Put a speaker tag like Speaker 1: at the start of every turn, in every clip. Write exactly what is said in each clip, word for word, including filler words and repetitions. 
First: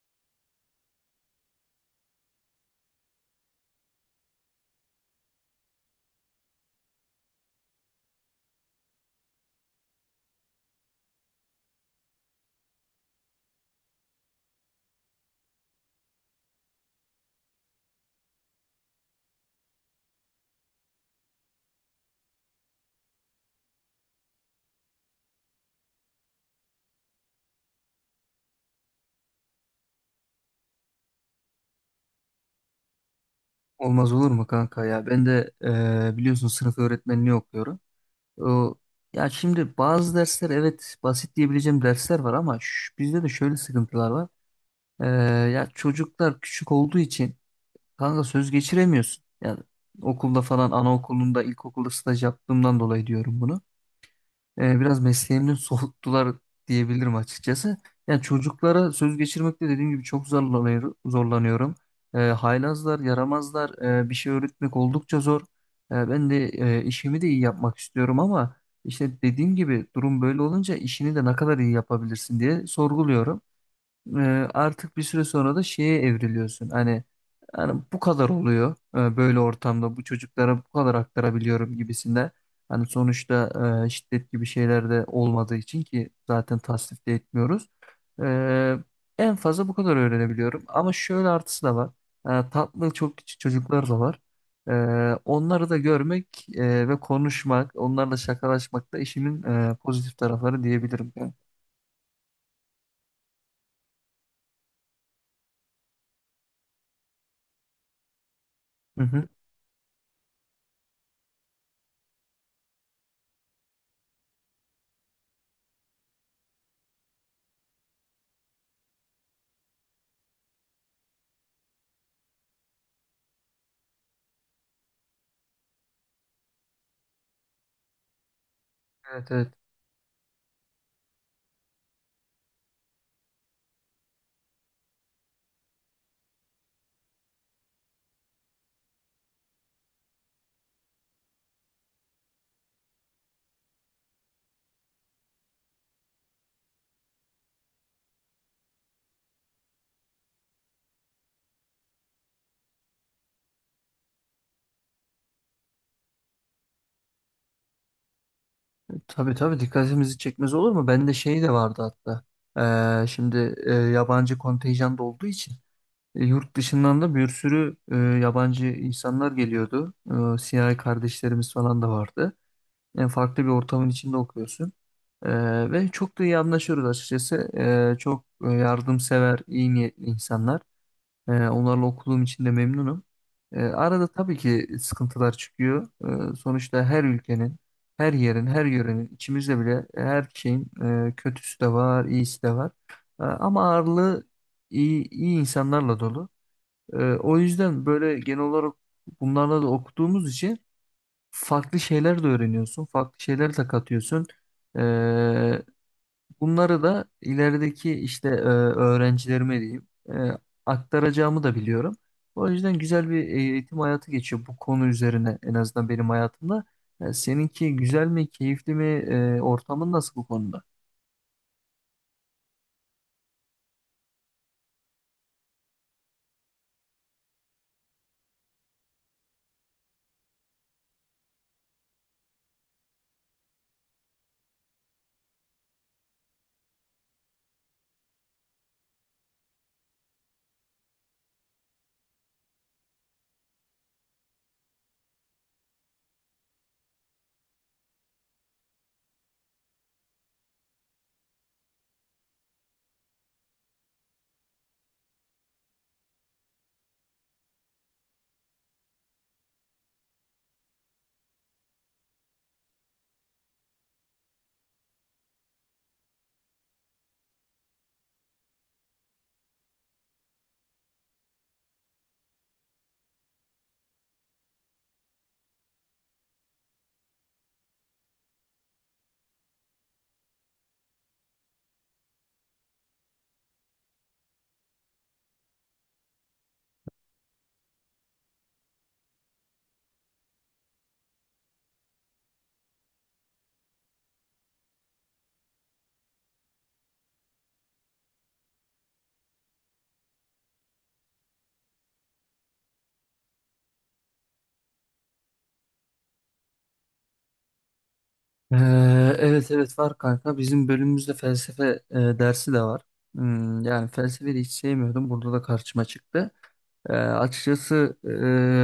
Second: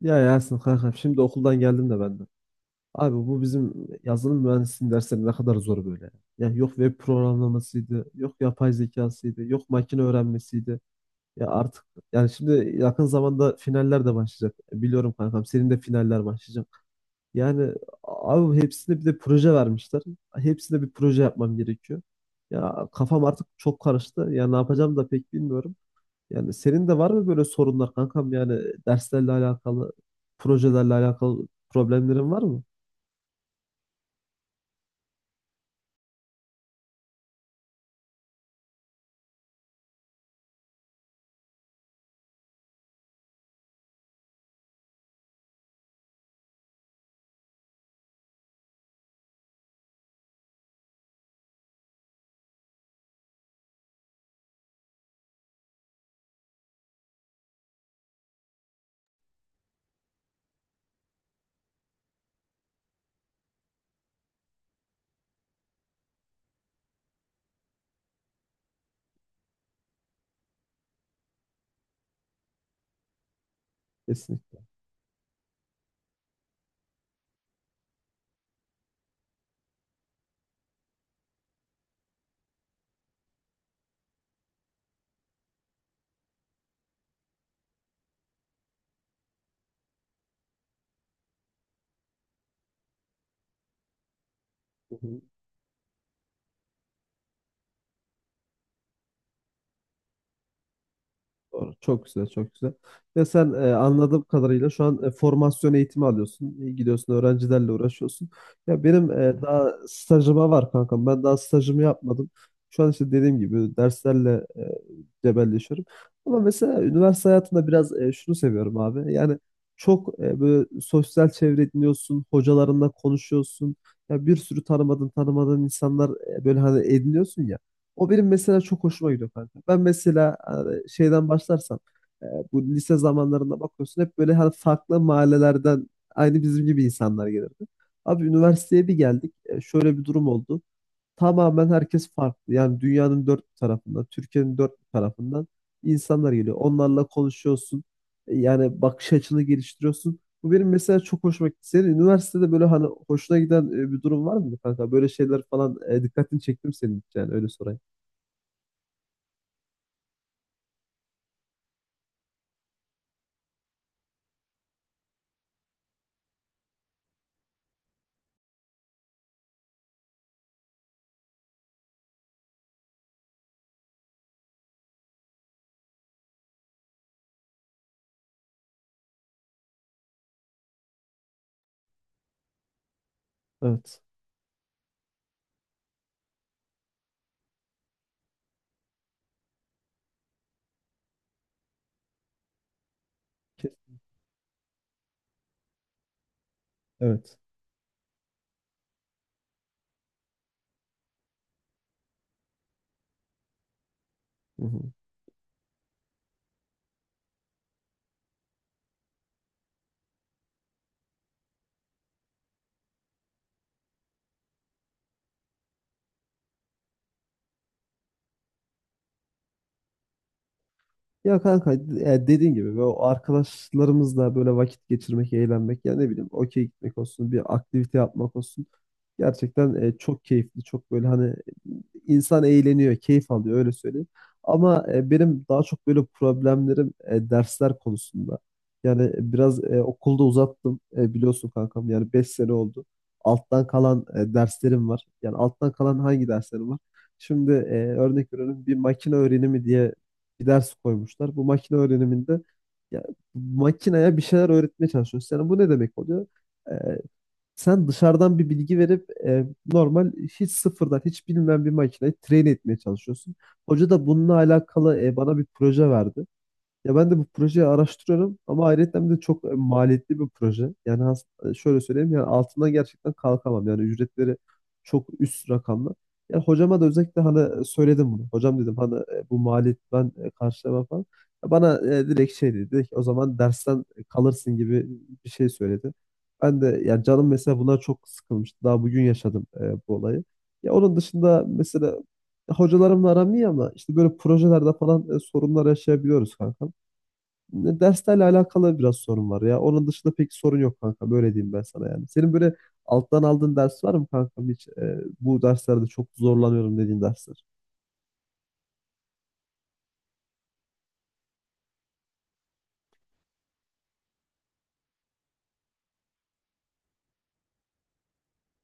Speaker 1: Ya Yasin kankam şimdi okuldan geldim de ben de. Abi bu bizim yazılım mühendisliğinin dersleri ne kadar zor böyle. Ya yok web programlamasıydı, yok yapay zekasıydı, yok makine öğrenmesiydi. Ya artık yani şimdi yakın zamanda finaller de başlayacak. Biliyorum kankam senin de finaller başlayacak. Yani abi hepsine bir de proje vermişler. Hepsine bir proje yapmam gerekiyor. Ya kafam artık çok karıştı. Ya ne yapacağım da pek bilmiyorum. Yani senin de var mı böyle sorunlar kankam? Yani derslerle alakalı, projelerle alakalı problemlerin var mı?
Speaker 2: Olmaz olur mu kanka ya? Ben de e, biliyorsun sınıf öğretmenliği okuyorum. O, ya şimdi bazı dersler evet basit diyebileceğim dersler var ama ş- bizde de şöyle sıkıntılar var. E, ya çocuklar küçük olduğu için kanka söz geçiremiyorsun. Yani okulda falan anaokulunda ilkokulda staj yaptığımdan dolayı diyorum bunu e, biraz mesleğimden soğuttular diyebilirim açıkçası. Yani çocuklara söz geçirmekte dediğim gibi çok zorlanıyor, zorlanıyorum. E, haylazlar, yaramazlar, e, bir şey öğretmek oldukça zor. E, ben de e, işimi de iyi yapmak istiyorum ama işte dediğim gibi durum böyle olunca işini de ne kadar iyi yapabilirsin diye sorguluyorum, e,
Speaker 1: Kesinlikle.
Speaker 2: artık bir süre sonra da şeye evriliyorsun. Hani yani bu kadar oluyor, e, böyle ortamda bu çocuklara bu kadar aktarabiliyorum gibisinde. Hani sonuçta e, şiddet gibi şeyler de olmadığı için ki zaten tasnif de etmiyoruz. E, en fazla bu kadar öğrenebiliyorum. Ama şöyle artısı da var. E, tatlı çok küçük çocuklar da var. E, onları da görmek e, ve konuşmak, onlarla şakalaşmak da işimin e, pozitif tarafları diyebilirim. Yani.
Speaker 1: Doğru. Çok güzel, çok güzel. Ya sen e, anladığım kadarıyla şu an e, formasyon eğitimi alıyorsun. E, Gidiyorsun öğrencilerle uğraşıyorsun. Ya
Speaker 2: Hı
Speaker 1: benim
Speaker 2: hı.
Speaker 1: e, daha stajıma var kankam. Ben daha stajımı yapmadım. Şu an işte dediğim gibi derslerle e, cebelleşiyorum. Ama mesela üniversite hayatında biraz e, şunu seviyorum abi. Yani çok e, böyle sosyal çevre ediniyorsun, hocalarınla konuşuyorsun. Ya bir sürü tanımadığın tanımadığın insanlar e, böyle hani ediniyorsun ya. O benim mesela çok hoşuma gidiyor
Speaker 2: Evet evet.
Speaker 1: kanka. Ben mesela hani şeyden başlarsam e, bu lise zamanlarında bakıyorsun hep böyle hani farklı mahallelerden aynı bizim gibi insanlar gelirdi. Abi üniversiteye bir geldik. e, şöyle bir durum oldu. Tamamen herkes farklı. Yani dünyanın dört bir tarafından, Türkiye'nin dört bir tarafından insanlar geliyor. Onlarla konuşuyorsun. E, Yani bakış açını geliştiriyorsun. Bu benim mesela çok hoşuma gitti. Senin üniversitede böyle hani hoşuna giden e, bir durum var mı kanka? Böyle şeyler falan e, dikkatini çektim senin hiç yani öyle sorayım.
Speaker 2: Tabii tabii dikkatimizi çekmez olur mu? Bende şey de vardı hatta. Ee, şimdi e, yabancı kontenjan da olduğu için e, yurt dışından da bir sürü e, yabancı insanlar geliyordu. E, siyahi kardeşlerimiz falan da vardı. En farklı bir ortamın içinde okuyorsun. E, ve çok da iyi anlaşıyoruz açıkçası. E, çok e, yardımsever, iyi niyetli insanlar. Ee, onlarla okuduğum için de memnunum. Ee,
Speaker 1: Evet.
Speaker 2: arada tabii ki sıkıntılar çıkıyor. Ee, sonuçta her ülkenin, her yerin, her yörenin, içimizde bile her şeyin e, kötüsü de var, iyisi de var. Ee, ama
Speaker 1: Kes-
Speaker 2: ağırlığı iyi, iyi insanlarla dolu. Ee, o
Speaker 1: Evet.
Speaker 2: yüzden böyle genel olarak bunlarla da okuduğumuz için farklı şeyler de öğreniyorsun, farklı şeyler de katıyorsun.
Speaker 1: Hı hı.
Speaker 2: Ee, Bunları da ilerideki işte e, öğrencilerime diyeyim e, aktaracağımı da biliyorum. O yüzden güzel bir eğitim hayatı geçiyor bu konu üzerine en azından benim hayatımda. E, seninki güzel mi, keyifli mi, e, ortamın nasıl bu konuda?
Speaker 1: Ya kanka ya dediğin gibi böyle o arkadaşlarımızla böyle vakit geçirmek, eğlenmek ya ne bileyim okey gitmek olsun, bir aktivite yapmak olsun. Gerçekten e, çok keyifli, çok böyle hani insan eğleniyor, keyif alıyor öyle söyleyeyim. Ama e, benim daha çok böyle problemlerim e, dersler konusunda. Yani biraz e, okulda uzattım e, biliyorsun kankam yani beş sene oldu. Alttan kalan e, derslerim var. Yani alttan kalan hangi derslerim var? Şimdi e, örnek veriyorum bir makine öğrenimi diye bir ders koymuşlar. Bu makine öğreniminde ya, makineye bir şeyler öğretmeye çalışıyorsun. Yani bu ne demek oluyor? Ee, Sen dışarıdan bir bilgi verip e, normal hiç sıfırdan hiç bilmeyen bir makineyi train etmeye çalışıyorsun. Hoca da bununla alakalı e, bana bir proje verdi. Ya ben de bu projeyi araştırıyorum ama ayrıca de çok e, maliyetli bir proje. Yani has- e, şöyle söyleyeyim yani altından gerçekten kalkamam. Yani ücretleri çok üst rakamlı. Yani hocama da özellikle hani söyledim bunu. Hocam dedim hani e, bu maliyet ben e, karşılamam falan. Ya Bana e, direkt şey dedi. Dedi ki, o zaman dersten kalırsın gibi bir şey söyledi. Ben de yani canım mesela buna çok sıkılmıştı. Daha bugün yaşadım e, bu olayı. Ya onun dışında mesela hocalarımla aram iyi ama işte böyle projelerde falan e, sorunlar yaşayabiliyoruz kanka. Ne- Derslerle alakalı biraz sorun var ya. Onun dışında pek sorun yok kanka. Böyle diyeyim ben sana yani. Senin böyle alttan aldığın ders var mı kankam hiç? e, bu derslerde çok zorlanıyorum dediğin dersler.
Speaker 2: Ee, evet evet var kanka. Bizim bölümümüzde felsefe e, dersi de var. Hmm, yani felsefeyi de hiç sevmiyordum. Burada da karşıma çıktı. Ee, açıkçası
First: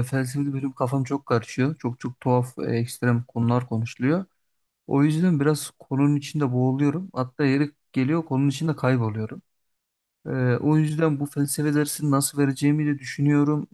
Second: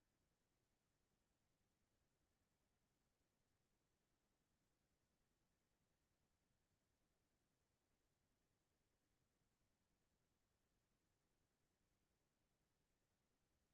Speaker 2: e, felsefeli bölüm kafam çok karışıyor. Çok çok tuhaf, e, ekstrem konular konuşuluyor. O yüzden biraz konunun içinde boğuluyorum. Hatta yeri geliyor konunun içinde kayboluyorum. Ee, o yüzden bu felsefe dersini nasıl vereceğimi de düşünüyorum.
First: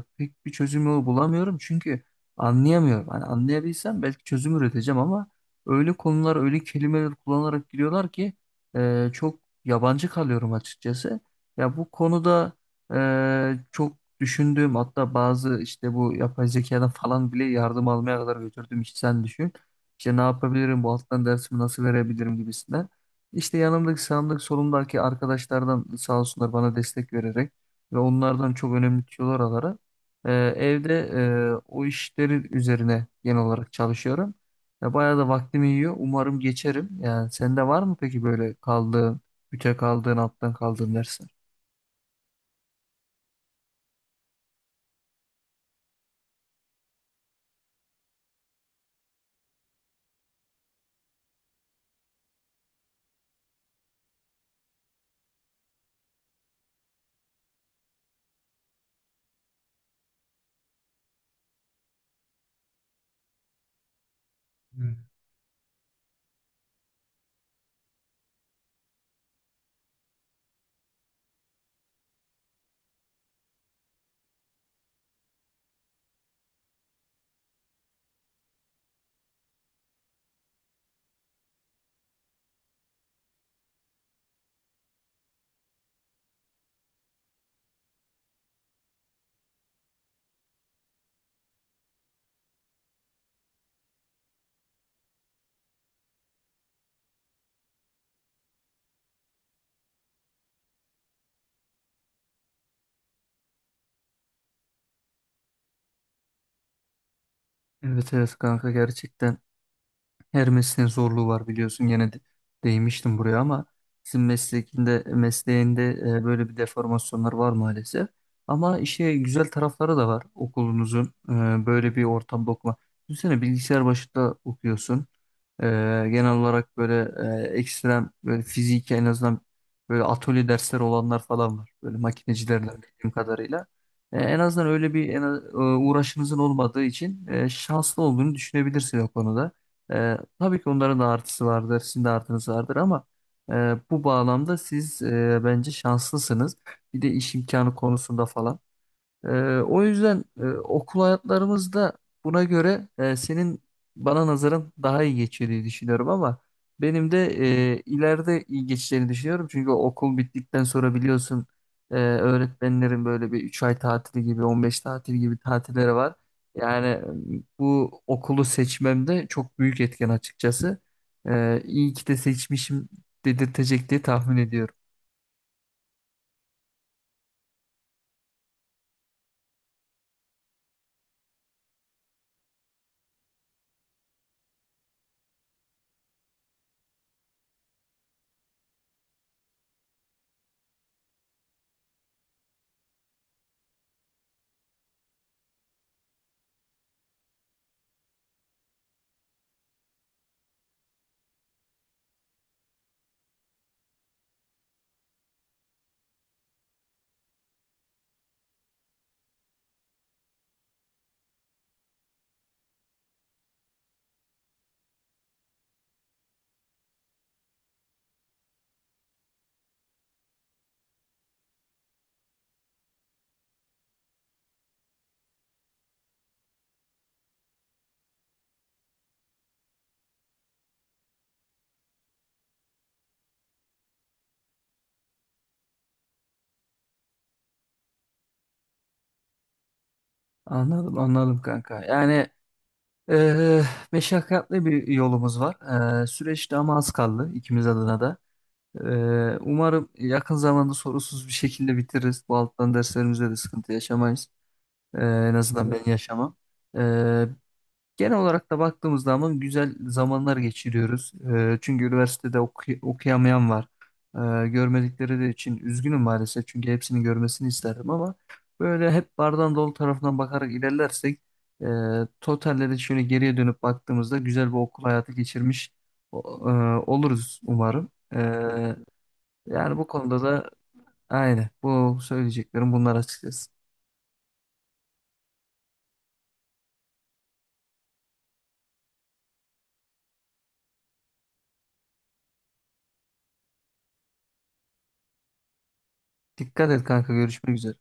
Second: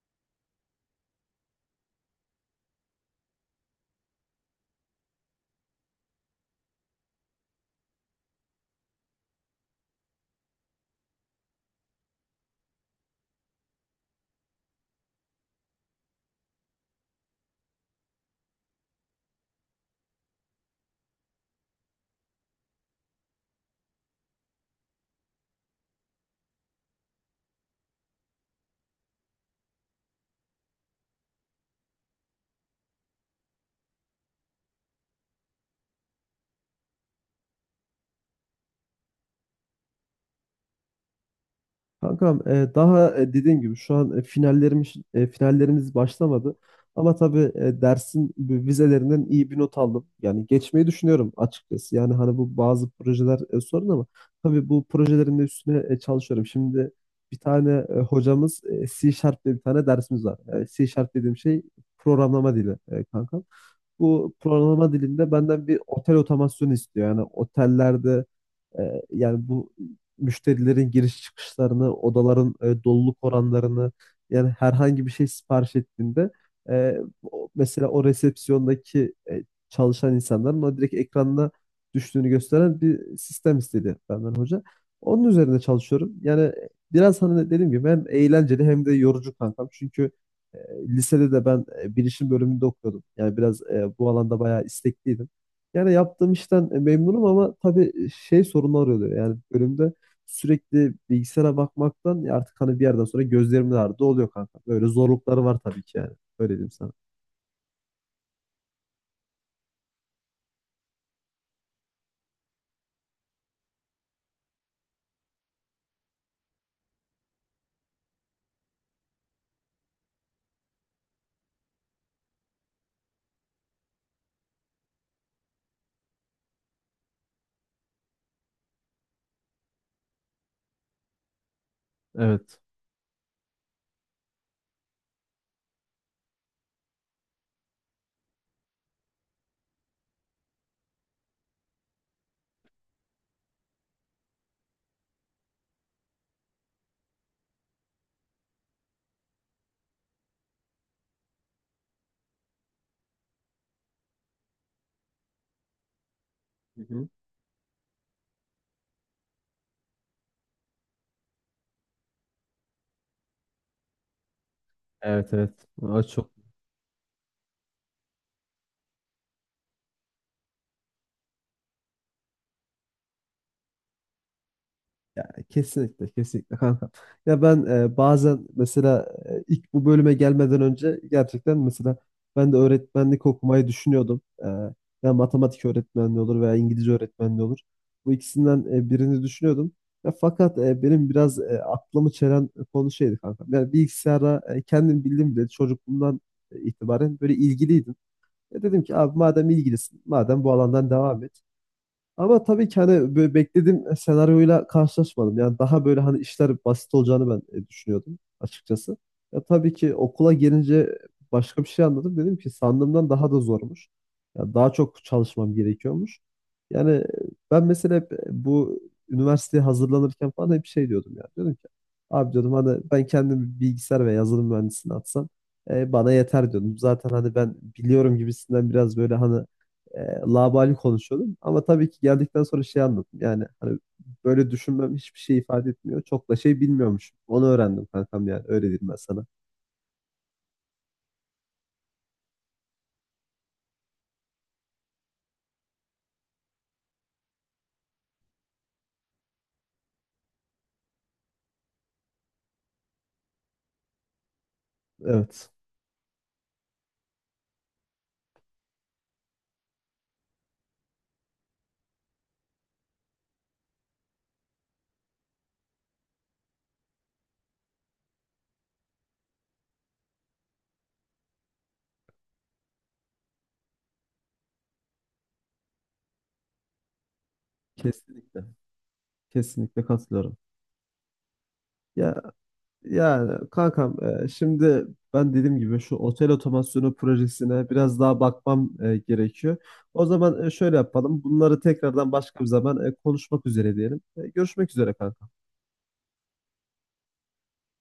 Speaker 2: Ee, pek bir çözüm yolu bulamıyorum çünkü anlayamıyorum. Hani anlayabilsem belki çözüm üreteceğim ama öyle konular, öyle kelimeler kullanarak giriyorlar ki e, çok yabancı kalıyorum açıkçası. Ya bu konuda e, çok düşündüğüm hatta bazı işte bu yapay zekadan falan bile yardım almaya kadar götürdüm. İşte sen düşün. İşte ne yapabilirim, bu alttan dersimi nasıl verebilirim gibisinden. İşte yanımdaki sağımdaki solumdaki arkadaşlardan sağ olsunlar bana destek vererek ve onlardan çok önemli tüyolar alarak e, evde e, o işlerin üzerine genel olarak çalışıyorum. Ya bayağı da vaktimi yiyor. Umarım geçerim. Yani sende var mı peki böyle kaldığın, büte kaldığın, alttan kaldığın dersler?
Speaker 1: Kankam e, daha e, dediğim gibi şu an e, finallerimiz e, finallerimiz başlamadı. Ama tabii e, dersin bu vizelerinden iyi bir not aldım. Yani geçmeyi düşünüyorum açıkçası. Yani hani bu bazı projeler e, sorun ama tabii bu projelerin de üstüne e, çalışıyorum. Şimdi bir tane e, hocamız e, C Sharp diye bir tane dersimiz var. E, C Sharp dediğim şey programlama dili e, kankam. Bu programlama dilinde benden bir otel otomasyonu istiyor. Yani otellerde e, yani bu müşterilerin giriş çıkışlarını, odaların e, doluluk oranlarını yani herhangi bir şey sipariş ettiğinde e, o- mesela o resepsiyondaki e, çalışan insanların o direkt ekranına düştüğünü gösteren bir sistem istedi benden hoca. Onun üzerinde çalışıyorum. Yani biraz hani dediğim gibi hem eğlenceli hem de yorucu kankam. Çünkü e, lisede de ben e, bilişim bölümünde okuyordum. Yani biraz e, bu alanda bayağı istekliydim. Yani yaptığım işten e, memnunum ama tabii e, şey sorunlar oluyor. Yani bölümde sürekli bilgisayara bakmaktan ya artık hani bir yerden sonra gözlerim de ağrıdı oluyor kanka. Böyle zorlukları var tabii ki yani. Öyle diyeyim sana.
Speaker 2: Evet evet kanka gerçekten. Her mesleğin zorluğu var biliyorsun gene de, değmiştim buraya ama sizin mesleğinde mesleğinde e, böyle bir deformasyonlar var maalesef. Ama işte güzel tarafları da var okulunuzun, e, böyle bir ortamda okuma. Düşünsene bilgisayar başında okuyorsun. E, genel olarak böyle e, ekstrem böyle fizik en azından böyle atölye dersleri olanlar falan var. Böyle
Speaker 1: Evet.
Speaker 2: makinecilerden bildiğim kadarıyla. E, en azından öyle bir en, az- e, uğraşınızın olmadığı için e, şanslı olduğunu düşünebilirsin o konuda. Ee, tabii ki onların da artısı vardır, sizin de artınız vardır ama e, bu bağlamda siz e, bence şanslısınız. Bir de iş imkanı konusunda falan. Ee, o yüzden e, okul hayatlarımız da buna göre e, senin bana nazaran daha iyi geçiyor diye düşünüyorum ama
Speaker 1: Hı hı.
Speaker 2: benim de e, ileride iyi geçeceğini düşünüyorum. Çünkü okul bittikten sonra biliyorsun e, öğretmenlerin böyle bir üç ay tatili gibi on beş tatil
Speaker 1: Evet,
Speaker 2: gibi
Speaker 1: evet.
Speaker 2: tatilleri
Speaker 1: Aa,
Speaker 2: var.
Speaker 1: çok.
Speaker 2: Yani e, bu okulu seçmemde çok büyük etken açıkçası. E, iyi ki de seçmişim dedirtecek diye tahmin ediyorum.
Speaker 1: Yani kesinlikle kesinlikle kanka. Ya ben e, bazen mesela e, ilk bu bölüme gelmeden önce gerçekten mesela ben de öğretmenlik okumayı düşünüyordum. E, ya matematik öğretmenliği olur veya İngilizce öğretmenliği olur. Bu ikisinden e, birini düşünüyordum. Ya fakat e, benim biraz e, aklımı çelen konu şeydi kanka. Yani bilgisayara e, kendim bildim bile çocukluğumdan e, itibaren böyle ilgiliydim. Ya dedim ki abi madem ilgilisin, madem bu alandan devam et. Ama tabii ki hani böyle beklediğim senaryoyla karşılaşmadım. Yani daha böyle hani işler basit olacağını ben e, düşünüyordum açıkçası. Ya tabii ki okula gelince başka bir şey anladım. Dedim ki sandığımdan daha da zormuş. Ya daha çok çalışmam gerekiyormuş. Yani e, ben mesela hep e, bu üniversiteye hazırlanırken falan hep şey diyordum yani. Diyordum ki abi diyordum hani ben kendimi bilgisayar ve yazılım mühendisliğine atsam e, bana yeter diyordum. Zaten hani ben biliyorum gibisinden biraz böyle hani e, laubali konuşuyordum. Ama tabii ki geldikten sonra şey anladım. Yani hani böyle düşünmem hiçbir şey ifade etmiyor. Çok da şey bilmiyormuşum. Onu öğrendim kankam yani. Öyle diyeyim ben sana.
Speaker 2: Anladım, anladım kanka. Yani. Ee, meşakkatli bir yolumuz var. Ee, süreçte ama az kaldı ikimiz adına da. Ee, umarım yakın zamanda sorunsuz bir şekilde bitiririz. Bu alttan derslerimizde de sıkıntı yaşamayız. Ee, en
Speaker 1: Evet.
Speaker 2: azından ben yaşamam. Genel olarak da baktığımız zaman güzel zamanlar geçiriyoruz. Ee, çünkü üniversitede oku- okuyamayan var. Ee, görmedikleri de için üzgünüm maalesef. Çünkü hepsini görmesini isterdim ama böyle hep bardağın dolu tarafından bakarak ilerlersek e, totalde de şöyle geriye dönüp baktığımızda güzel bir okul hayatı geçirmiş o- e, oluruz umarım.
Speaker 1: Kesinlikle.
Speaker 2: Ee, yani
Speaker 1: Kesinlikle
Speaker 2: bu konuda
Speaker 1: katılıyorum.
Speaker 2: da aynı. Bu
Speaker 1: Ya
Speaker 2: söyleyeceklerim bunlar
Speaker 1: yani
Speaker 2: açıkçası.
Speaker 1: kankam e, şimdi ben dediğim gibi şu otel otomasyonu projesine biraz daha bakmam e, gerekiyor. O zaman e, şöyle yapalım. Bunları tekrardan başka bir zaman e, konuşmak üzere diyelim. E, görüşmek üzere kankam.
Speaker 2: Dikkat et kanka görüşmek üzere.